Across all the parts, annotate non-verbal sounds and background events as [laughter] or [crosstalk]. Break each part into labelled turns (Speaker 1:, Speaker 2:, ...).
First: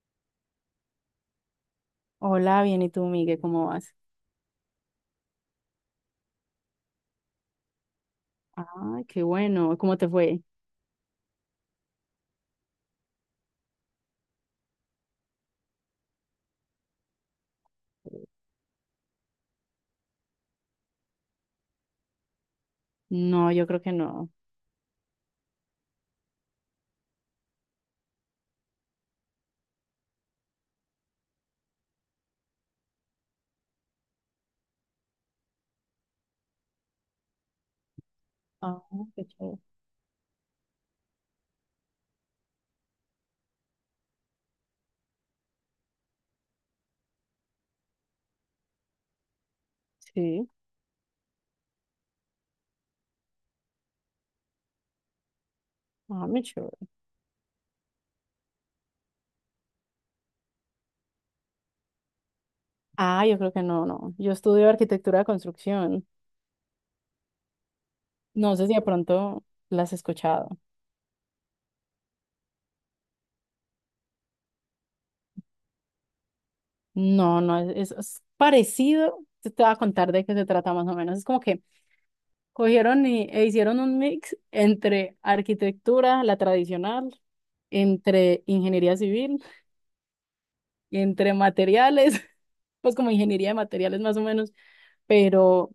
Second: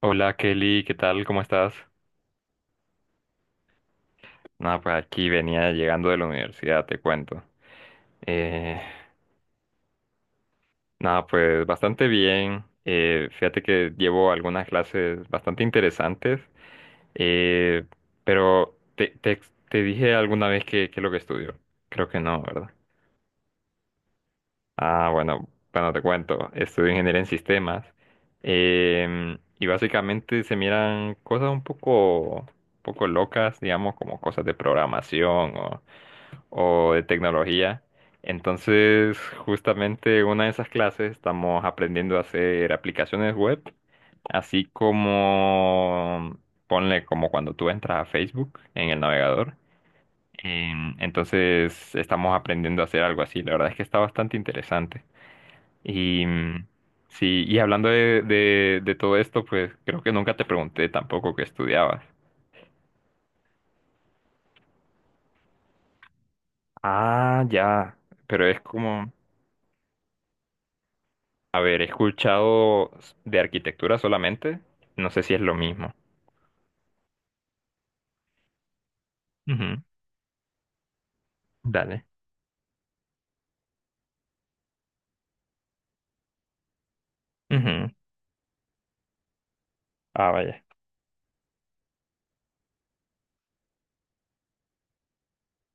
Speaker 1: Hola, Kelly, ¿qué tal? ¿Cómo estás?
Speaker 2: Hola, bien, ¿y tú, Miguel? ¿Cómo vas?
Speaker 1: Nada, pues aquí venía llegando de la universidad, te cuento. Eh,
Speaker 2: Ah, qué bueno. ¿Cómo te fue?
Speaker 1: Nada, pues bastante bien. Fíjate que llevo algunas clases bastante interesantes, eh, pero te dije alguna vez que es lo que estudio. Creo que no, ¿verdad?
Speaker 2: No, yo creo que no.
Speaker 1: Ah, bueno, bueno, te cuento. Estudio ingeniería en sistemas. Y básicamente se miran cosas un poco locas, digamos, como cosas de programación o de tecnología.
Speaker 2: Ah,
Speaker 1: Entonces,
Speaker 2: qué chévere.
Speaker 1: justamente una de esas clases estamos aprendiendo a hacer aplicaciones web, así como, ponle como cuando tú entras a Facebook en el navegador.
Speaker 2: Sí.
Speaker 1: Entonces, estamos aprendiendo a hacer algo así. La verdad es que está bastante interesante. Y
Speaker 2: Ah, muy chévere.
Speaker 1: sí, y hablando de todo esto, pues creo que nunca te pregunté tampoco qué estudiabas.
Speaker 2: Ah, yo creo que no, no. Yo estudio arquitectura de construcción.
Speaker 1: Ah, ya, pero
Speaker 2: No
Speaker 1: es
Speaker 2: sé si de
Speaker 1: como...
Speaker 2: pronto la has escuchado.
Speaker 1: A ver, he escuchado de arquitectura solamente. No sé si es lo mismo.
Speaker 2: No, no, es, es parecido. Te voy a
Speaker 1: Ujú.
Speaker 2: contar de qué se trata más o menos. Es como que
Speaker 1: Dale.
Speaker 2: cogieron y, e hicieron un mix entre arquitectura, la tradicional,
Speaker 1: Ujú.
Speaker 2: entre ingeniería civil,
Speaker 1: Ah, vaya.
Speaker 2: entre materiales, [laughs] pues como ingeniería de materiales más o menos pero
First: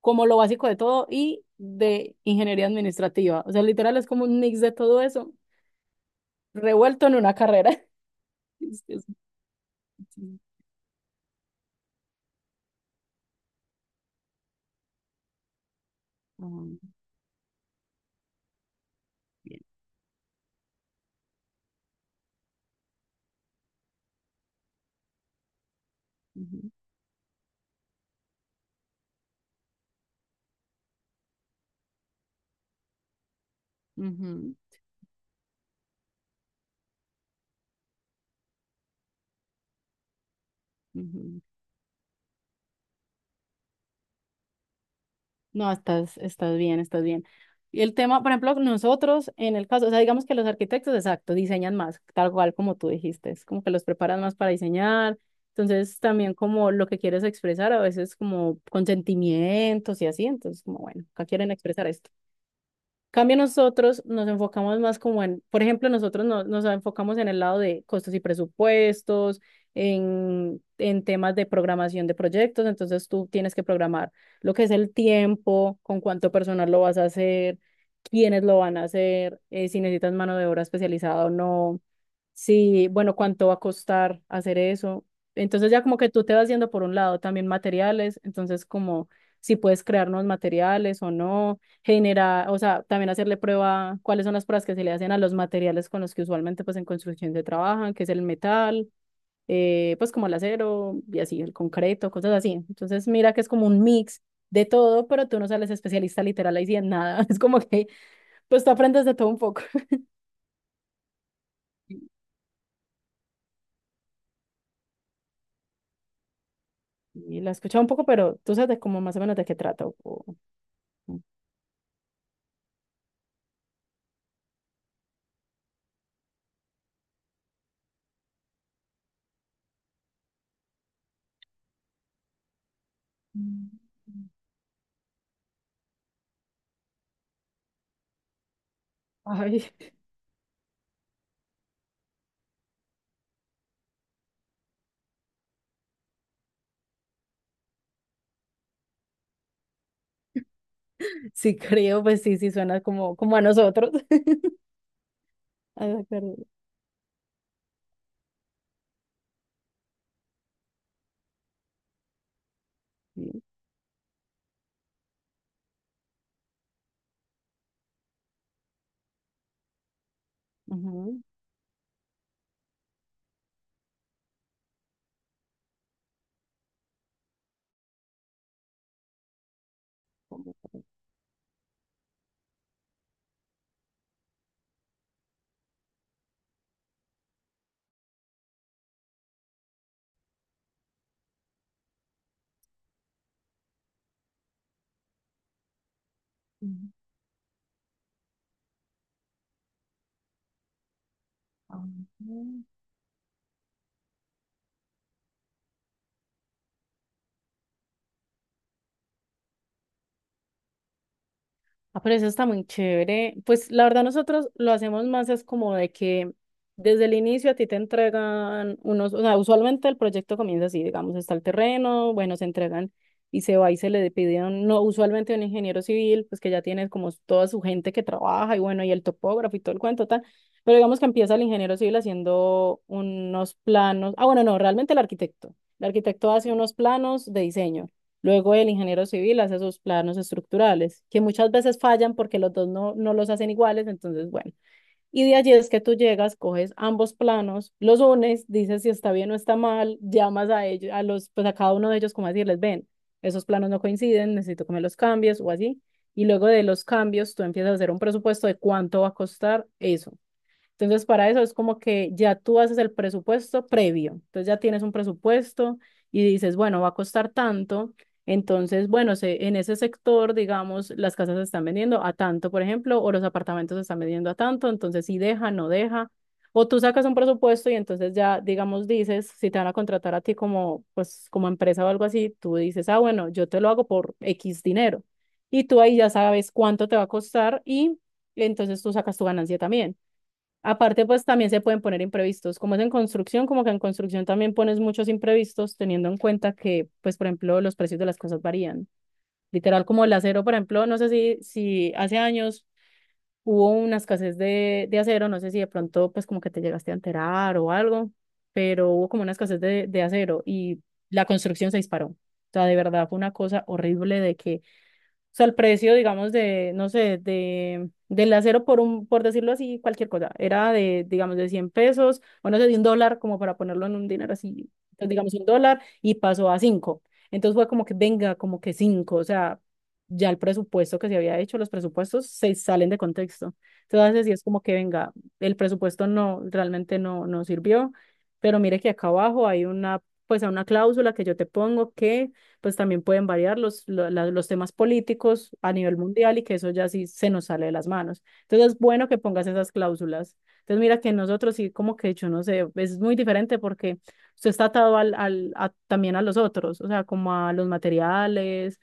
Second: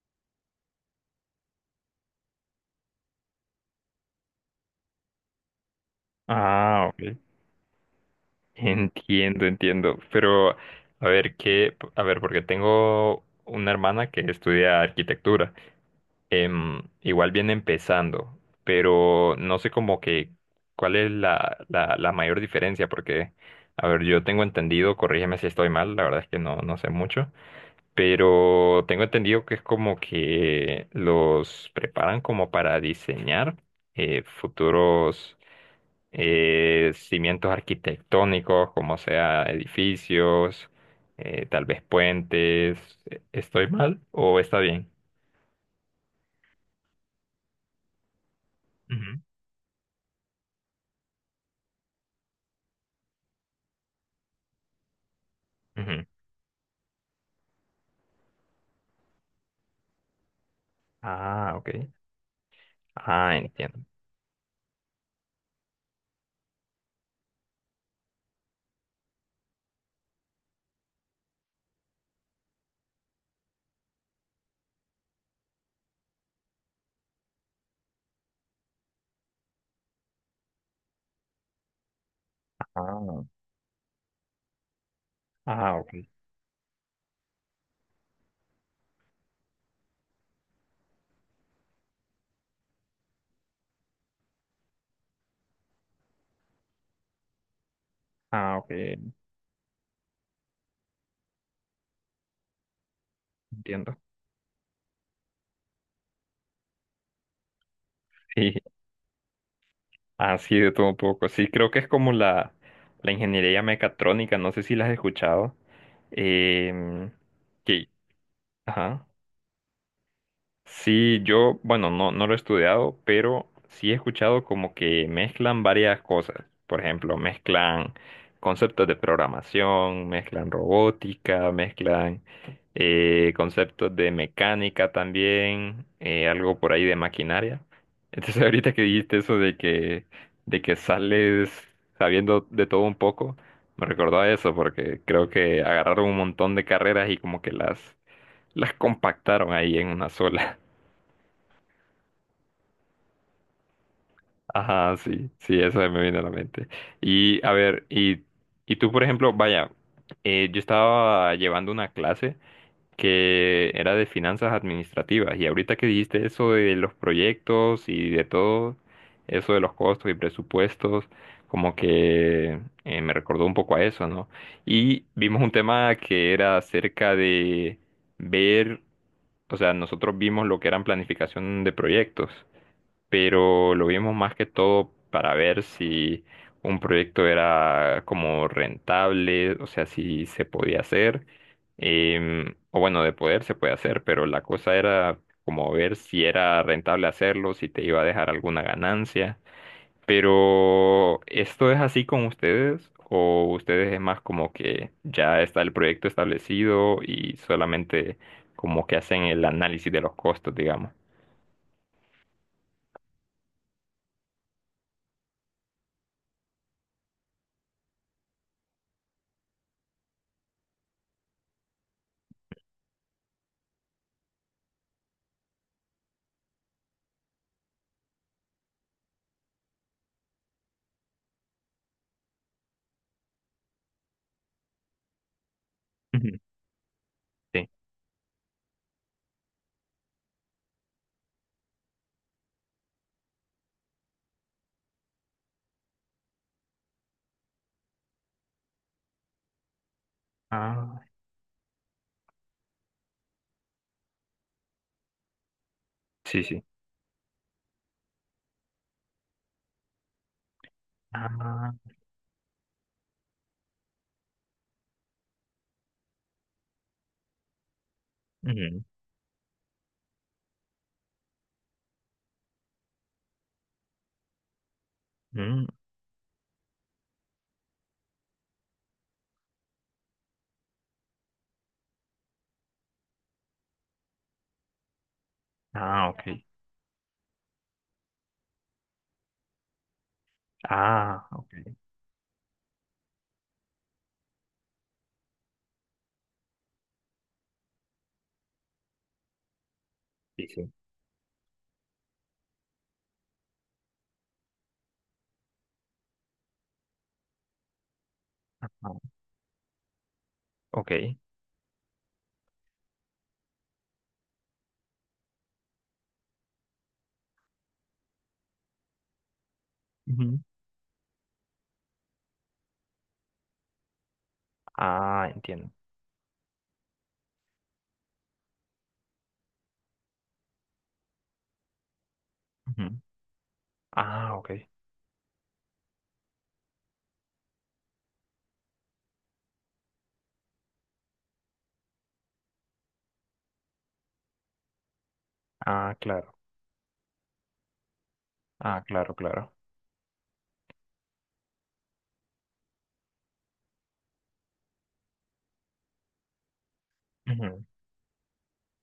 Speaker 2: como lo básico de todo y de ingeniería administrativa. O sea, literal es como un mix de todo eso,
Speaker 1: Ah, ok.
Speaker 2: revuelto en una carrera. [laughs] Es que es-
Speaker 1: Entiendo, entiendo.
Speaker 2: sí.
Speaker 1: Pero, a ver, qué, a ver, porque tengo una hermana que estudia arquitectura. Em,
Speaker 2: Ah,
Speaker 1: igual viene empezando, pero no
Speaker 2: bien.
Speaker 1: sé como que cuál es la mayor diferencia, porque, a ver, yo tengo entendido, corrígeme si estoy mal, la verdad es que
Speaker 2: Ujú,
Speaker 1: no sé mucho. Pero tengo entendido que es como que los preparan como para diseñar,
Speaker 2: ujú,
Speaker 1: futuros, cimientos arquitectónicos, como sea edificios,
Speaker 2: ujú.
Speaker 1: tal vez puentes. ¿Estoy mal o está bien?
Speaker 2: No, estás, estás bien, estás bien. Y el tema, por ejemplo,
Speaker 1: Ujú,
Speaker 2: nosotros en el caso, o sea, digamos que los arquitectos, exacto, diseñan más, tal cual como tú dijiste, es como que los preparan más para diseñar. Entonces,
Speaker 1: ujú.
Speaker 2: también como lo que quieres expresar, a veces como consentimientos y así, entonces como bueno, acá quieren
Speaker 1: Ah, ok.
Speaker 2: expresar esto.
Speaker 1: Ah,
Speaker 2: Cambio
Speaker 1: entiendo.
Speaker 2: nosotros nos enfocamos más como en, por ejemplo, nosotros nos enfocamos en el lado de costos y presupuestos, en temas de programación de proyectos, entonces tú tienes que programar lo que es el tiempo, con cuánto personal lo vas a hacer, quiénes lo van a hacer, si necesitas mano de obra especializada o no. Sí, bueno,
Speaker 1: Ah,
Speaker 2: ¿cuánto va a costar hacer eso? Entonces
Speaker 1: ah,
Speaker 2: ya como que
Speaker 1: ok.
Speaker 2: tú te vas yendo por un lado también materiales, entonces como si puedes crear nuevos materiales o no, generar, o sea, también hacerle prueba cuáles son las pruebas que se le hacen a los materiales con los que usualmente pues en construcción se trabajan, que es el
Speaker 1: Ah, ok.
Speaker 2: metal, pues como el acero y así, el concreto, cosas así. Entonces mira que es como un
Speaker 1: Entiendo. [laughs]
Speaker 2: mix de todo, pero tú no sales especialista literal ahí sí en nada, [laughs] es como que
Speaker 1: Sí,
Speaker 2: pues tú aprendes de todo un poco.
Speaker 1: así de todo un poco. Sí, creo que es como la ingeniería mecatrónica, no sé si la has escuchado. Em,
Speaker 2: Y la he escuchado un
Speaker 1: que,
Speaker 2: poco, pero tú sabes de cómo
Speaker 1: ajá.
Speaker 2: más o menos de qué trata.
Speaker 1: Sí, yo, bueno, no lo he estudiado, pero sí he escuchado como que mezclan varias cosas. Por ejemplo, mezclan conceptos de programación, mezclan robótica, mezclan, conceptos de mecánica también, algo por ahí de maquinaria. Entonces, [laughs] ahorita que dijiste eso
Speaker 2: Ay, [laughs]
Speaker 1: de que sales sabiendo de todo un poco, me recordó a eso porque creo que agarraron un montón de carreras y como que las compactaron ahí en una sola.
Speaker 2: sí creo, pues sí, sí suena como, como a nosotros. [laughs]
Speaker 1: Ajá, sí, sí, eso
Speaker 2: A
Speaker 1: me
Speaker 2: la
Speaker 1: viene a la mente. Y a ver, y tú, por ejemplo, vaya, yo estaba llevando una clase
Speaker 2: sí.
Speaker 1: que era de finanzas administrativas y ahorita que dijiste eso de los proyectos y de todo, eso de los costos y presupuestos,
Speaker 2: Ujú.
Speaker 1: como que, me recordó un poco a eso, ¿no? Y vimos un tema que era acerca de ver, o sea, nosotros vimos lo que eran planificación de proyectos, pero lo vimos más que todo para ver si un proyecto era como rentable, o sea, si se podía hacer, o bueno, de poder se puede hacer, pero la cosa era como ver si era
Speaker 2: Ujú.
Speaker 1: rentable hacerlo, si te iba a dejar alguna ganancia. Pero ¿esto
Speaker 2: Ah.
Speaker 1: es así con ustedes? ¿O ustedes es más como que ya está el proyecto establecido y solamente como que hacen el análisis de los costos, digamos?
Speaker 2: Ah, pero eso está muy chévere. Pues la verdad nosotros lo hacemos más es como de que desde el inicio a ti te entregan unos, o sea, usualmente el proyecto comienza así, digamos, está el terreno, bueno, se entregan y se va y se le pide, a no, usualmente a un ingeniero civil, pues que ya tiene como toda su gente que trabaja y bueno, y el topógrafo y todo el cuento tal, pero digamos que empieza el ingeniero civil haciendo unos planos, ah, bueno, no, realmente el arquitecto. El
Speaker 1: Ujú.
Speaker 2: arquitecto hace unos planos de
Speaker 1: Sí.
Speaker 2: diseño. Luego el ingeniero civil hace sus planos estructurales, que muchas veces fallan porque los dos no, no los hacen iguales, entonces bueno. Y de allí es que tú llegas, coges ambos planos, los unes, dices si está bien o está mal, llamas a ellos,
Speaker 1: Ah,
Speaker 2: a los, pues a cada uno de ellos como a decirles, ven, esos planos no coinciden, necesito que me los cambies o así. Y
Speaker 1: sí,
Speaker 2: luego de
Speaker 1: sí.
Speaker 2: los cambios tú empiezas a hacer un presupuesto de cuánto va a costar eso. Entonces, para eso es
Speaker 1: Ah,
Speaker 2: como que ya tú haces el presupuesto previo. Entonces, ya tienes un presupuesto y dices, bueno, va a costar tanto.
Speaker 1: ujú,
Speaker 2: Entonces, bueno, se, en ese sector, digamos, las casas se están vendiendo a tanto, por ejemplo, o los apartamentos se están vendiendo a tanto. Entonces, si deja,
Speaker 1: ujú.
Speaker 2: no deja. O tú sacas un presupuesto y entonces ya, digamos, dices, si te van a contratar a ti como, pues, como empresa o algo así, tú dices, ah, bueno, yo te lo hago por X dinero. Y tú ahí
Speaker 1: Ah,
Speaker 2: ya
Speaker 1: ok.
Speaker 2: sabes cuánto te va a costar y entonces tú sacas tu ganancia también. Aparte, pues
Speaker 1: Ah,
Speaker 2: también
Speaker 1: ok.
Speaker 2: se pueden poner imprevistos. Como es en construcción, como que en construcción también pones muchos imprevistos, teniendo en cuenta que, pues, por ejemplo, los precios de las cosas varían. Literal, como el acero,
Speaker 1: Sí,
Speaker 2: por
Speaker 1: sí.
Speaker 2: ejemplo, no sé si, si hace años hubo una escasez de acero, no sé si de pronto, pues, como que te llegaste a enterar o algo, pero hubo
Speaker 1: Ah,
Speaker 2: como una escasez de acero y
Speaker 1: ok.
Speaker 2: la construcción se disparó. O sea, de verdad fue una cosa horrible de que o sea, el precio, digamos, de, no sé, de, del acero por un, por decirlo así, cualquier cosa,
Speaker 1: Ujú.
Speaker 2: era de, digamos, de 100 pesos, o no sé, de un dólar, como para ponerlo en un dinero así, entonces,
Speaker 1: Ah,
Speaker 2: digamos, un
Speaker 1: entiendo.
Speaker 2: dólar, y pasó a cinco. Entonces fue como que, venga, como que cinco, o sea, ya el presupuesto que se había hecho, los presupuestos se
Speaker 1: Ujú.
Speaker 2: salen de contexto. Entonces, sí
Speaker 1: Ah,
Speaker 2: es
Speaker 1: ok.
Speaker 2: como que, venga, el presupuesto no, realmente no, no sirvió, pero mire que acá abajo hay una, pues, una cláusula que yo te pongo que pues también pueden variar los, los temas políticos a
Speaker 1: Ah,
Speaker 2: nivel
Speaker 1: claro.
Speaker 2: mundial y que eso ya sí se nos sale de las manos. Entonces es
Speaker 1: Ah,
Speaker 2: bueno
Speaker 1: claro,
Speaker 2: que pongas
Speaker 1: claro.
Speaker 2: esas cláusulas. Entonces mira que nosotros sí como que yo no sé, es muy diferente porque usted está atado al, al también a los otros, o sea, como a
Speaker 1: Ujú.
Speaker 2: los materiales,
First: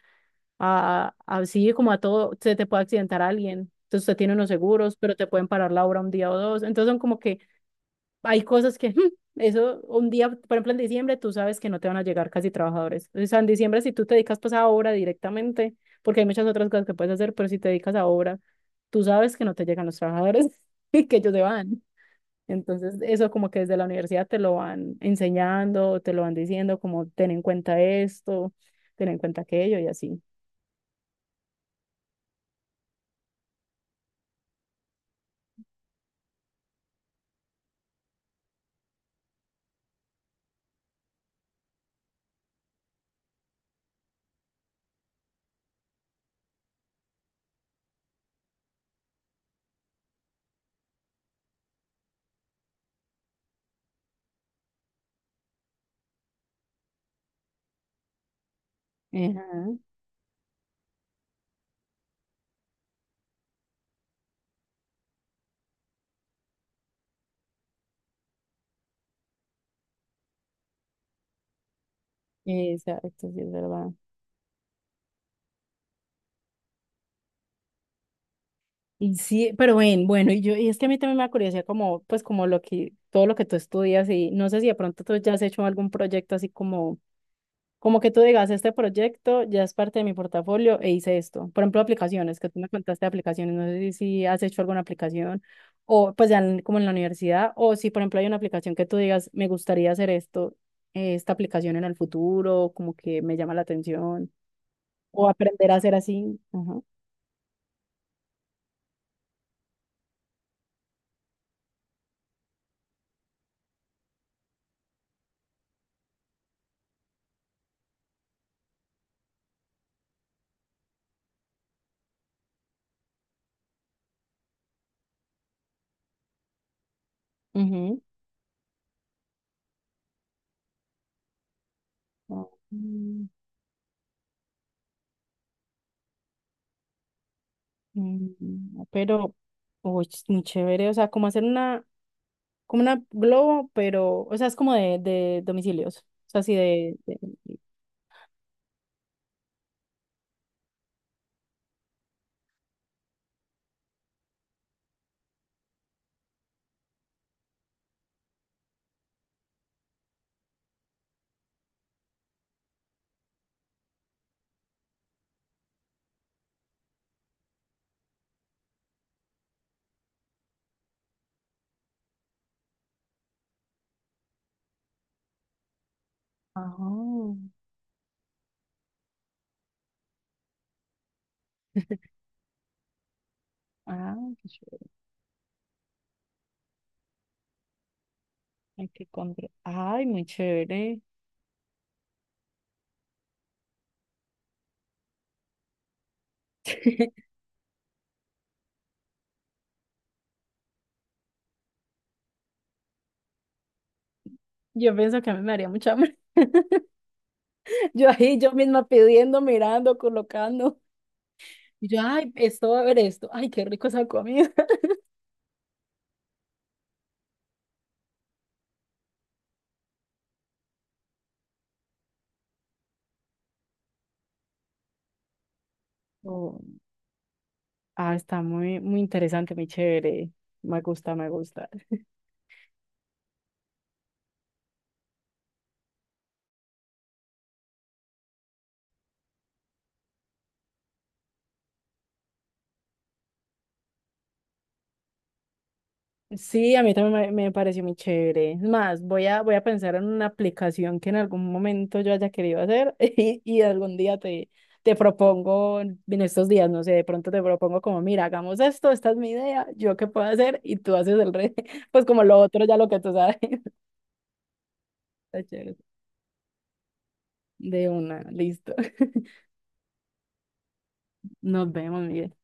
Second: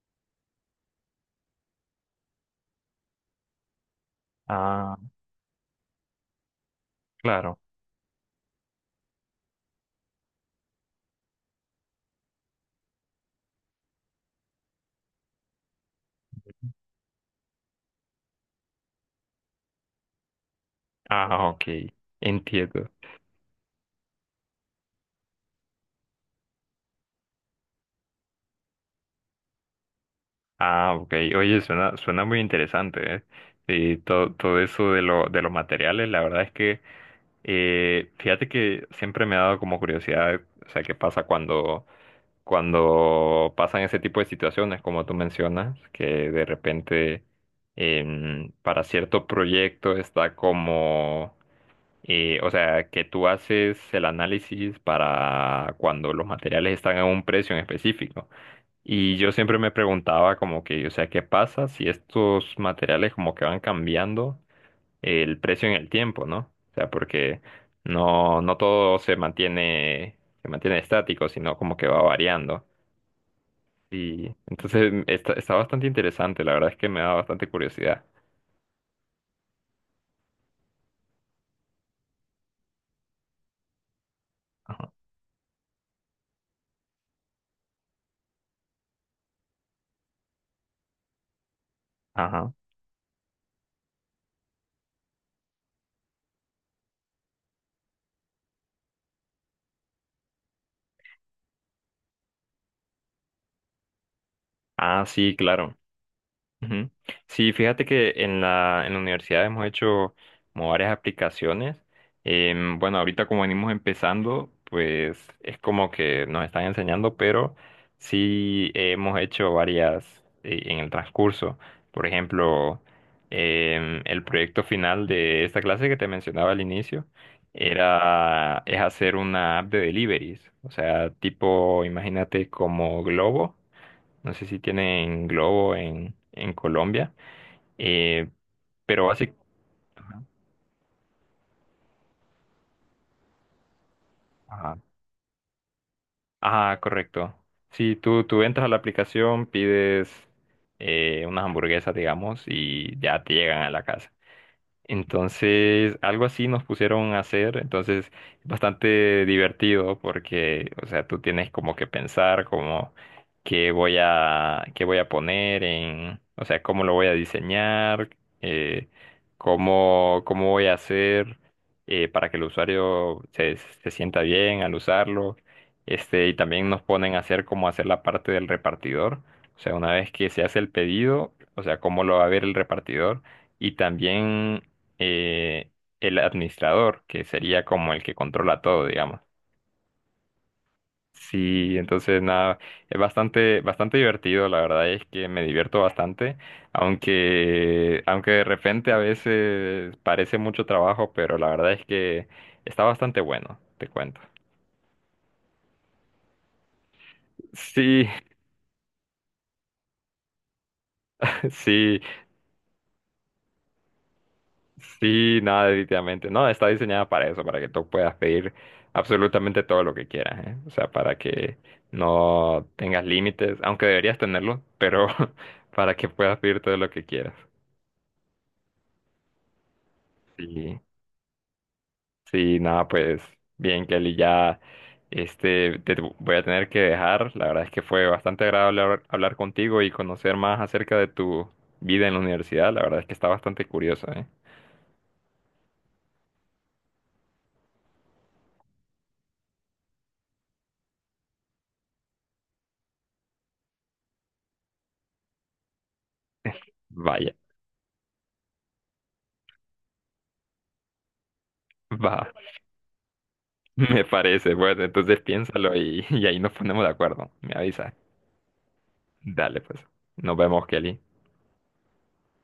Speaker 2: a sí, como a todo, se te puede accidentar alguien. Entonces usted tiene unos seguros,
Speaker 1: Ah,
Speaker 2: pero te pueden parar la obra un día o dos. Entonces son como que
Speaker 1: claro.
Speaker 2: hay cosas que, eso, un día, por ejemplo, en diciembre, tú sabes que no te van a llegar casi trabajadores. O sea, en diciembre, si tú te dedicas pues a obra directamente, porque hay muchas otras cosas que puedes hacer, pero si te dedicas a obra, tú sabes que no te llegan los trabajadores [laughs] y que ellos se
Speaker 1: Ah, ok.
Speaker 2: van.
Speaker 1: Entiendo.
Speaker 2: Entonces, eso como que desde la universidad te lo van enseñando, te lo van diciendo, como ten en cuenta esto, ten en cuenta aquello y así.
Speaker 1: Ah, ok. Oye, suena, suena muy interesante, ¿eh? Sí, todo, todo eso de lo, de los materiales, la verdad es que, fíjate que siempre me ha dado como curiosidad, o sea, qué pasa cuando cuando pasan ese tipo de situaciones, como tú mencionas, que de repente, para cierto proyecto está como, o sea, que tú haces el análisis para cuando los materiales están a un precio en específico. Y yo siempre
Speaker 2: Ajá,
Speaker 1: me preguntaba como que, o sea, ¿qué pasa si estos materiales como que van cambiando el precio en el tiempo, ¿no? O sea, porque no todo se mantiene estático, sino como que va variando.
Speaker 2: exacto, sí, es verdad.
Speaker 1: Y entonces está, está bastante interesante, la verdad es que me da bastante curiosidad.
Speaker 2: Y sí, pero ven, bueno, y yo, y es que a mí también me da curiosidad como, pues como lo que, todo lo que tú estudias y no sé si de
Speaker 1: Ajá.
Speaker 2: pronto tú ya has hecho algún proyecto así como, como que tú digas, este proyecto ya es parte de mi portafolio e hice esto. Por ejemplo, aplicaciones, que
Speaker 1: Ajá.
Speaker 2: tú me contaste de aplicaciones, no sé si, si has hecho alguna aplicación o pues ya como en la universidad o si por ejemplo hay una aplicación que tú digas, me gustaría hacer esto, esta aplicación en el futuro, como que me llama la atención
Speaker 1: Ah,
Speaker 2: o
Speaker 1: sí,
Speaker 2: aprender a
Speaker 1: claro.
Speaker 2: hacer así. Ajá.
Speaker 1: Ujú. Sí, fíjate que en en la universidad hemos hecho como varias aplicaciones. Em, bueno, ahorita como venimos empezando, pues es como que nos están enseñando, pero sí hemos hecho varias, en el transcurso. Por ejemplo, el proyecto final de esta clase que te mencionaba al inicio
Speaker 2: Ujú.
Speaker 1: es hacer una app de deliveries. O sea, tipo, imagínate
Speaker 2: Oh.
Speaker 1: como Globo, no sé si tiene en Globo en Colombia. eh,
Speaker 2: Mm,
Speaker 1: pero
Speaker 2: pero,
Speaker 1: básicamente...
Speaker 2: uy, es muy chévere, o sea, como hacer una, como una globo, pero, o sea, es como
Speaker 1: Ajá.
Speaker 2: de domicilios, o sea, así
Speaker 1: Ah,
Speaker 2: de,
Speaker 1: correcto. Sí, tú entras a la aplicación, pides, unas hamburguesas, digamos, y ya te llegan a la casa. Entonces, algo así nos pusieron a hacer, entonces bastante divertido porque, o sea, tú tienes como que pensar como qué voy a poner en, o sea, cómo lo voy a diseñar, eh, cómo cómo voy a hacer, para que el usuario se sienta bien al usarlo. Este, y también
Speaker 2: Ah,
Speaker 1: nos ponen a hacer como hacer la parte del repartidor, o sea, una vez que se hace el pedido, o sea, cómo lo va a ver el repartidor. Y
Speaker 2: ah, qué
Speaker 1: también,
Speaker 2: chévere,
Speaker 1: eh, el administrador, que sería como el que controla todo,
Speaker 2: ay,
Speaker 1: digamos.
Speaker 2: ay, muy chévere.
Speaker 1: Sí, entonces nada, es bastante, bastante divertido, la verdad es que me divierto bastante,
Speaker 2: [laughs]
Speaker 1: aunque, aunque de repente a veces parece mucho trabajo, pero la verdad es que está bastante bueno, te cuento.
Speaker 2: Yo pienso que a mí me haría mucha hambre. [laughs]
Speaker 1: Sí,
Speaker 2: Yo ahí, yo misma pidiendo, mirando, colocando.
Speaker 1: [laughs]
Speaker 2: Y
Speaker 1: sí,
Speaker 2: yo, ay, esto va a ver esto. Ay, qué rico esa comida. [laughs]
Speaker 1: sí, no, definitivamente. No, está diseñada para eso, para que tú puedas pedir absolutamente todo lo que quieras, ¿eh? O sea, para que no tengas límites, aunque deberías tenerlo, pero [laughs] para que puedas pedir
Speaker 2: Oh,
Speaker 1: todo lo que quieras.
Speaker 2: ah, está muy, muy interesante, muy chévere.
Speaker 1: Sí,
Speaker 2: Me gusta, me gusta.
Speaker 1: sí, nada, pues bien, Kelly, ya este, te voy a tener que dejar. La verdad es que fue bastante agradable hablar, hablar contigo y conocer más acerca de tu vida en la universidad. La verdad es que está bastante curioso, ¿eh?
Speaker 2: Sí, a mí también me pareció muy chévere. Es más, voy a, voy a pensar en una aplicación que en algún momento yo haya querido hacer [laughs] y algún día te, te propongo, en estos días, no sé, de pronto
Speaker 1: Vaya,
Speaker 2: te propongo como, mira, hagamos esto, esta es mi idea, yo qué puedo hacer y tú haces el resto, [laughs]
Speaker 1: [laughs]
Speaker 2: pues como
Speaker 1: va.
Speaker 2: lo otro ya lo que tú sabes.
Speaker 1: [laughs]
Speaker 2: [laughs]
Speaker 1: Me parece, pues entonces
Speaker 2: Está
Speaker 1: piénsalo
Speaker 2: chévere.
Speaker 1: y, [laughs] y ahí nos ponemos de acuerdo. Me
Speaker 2: De
Speaker 1: avisa.
Speaker 2: una, listo. [laughs]
Speaker 1: Dale, pues. Nos vemos, Kelly.
Speaker 2: Nos vemos, Miguel.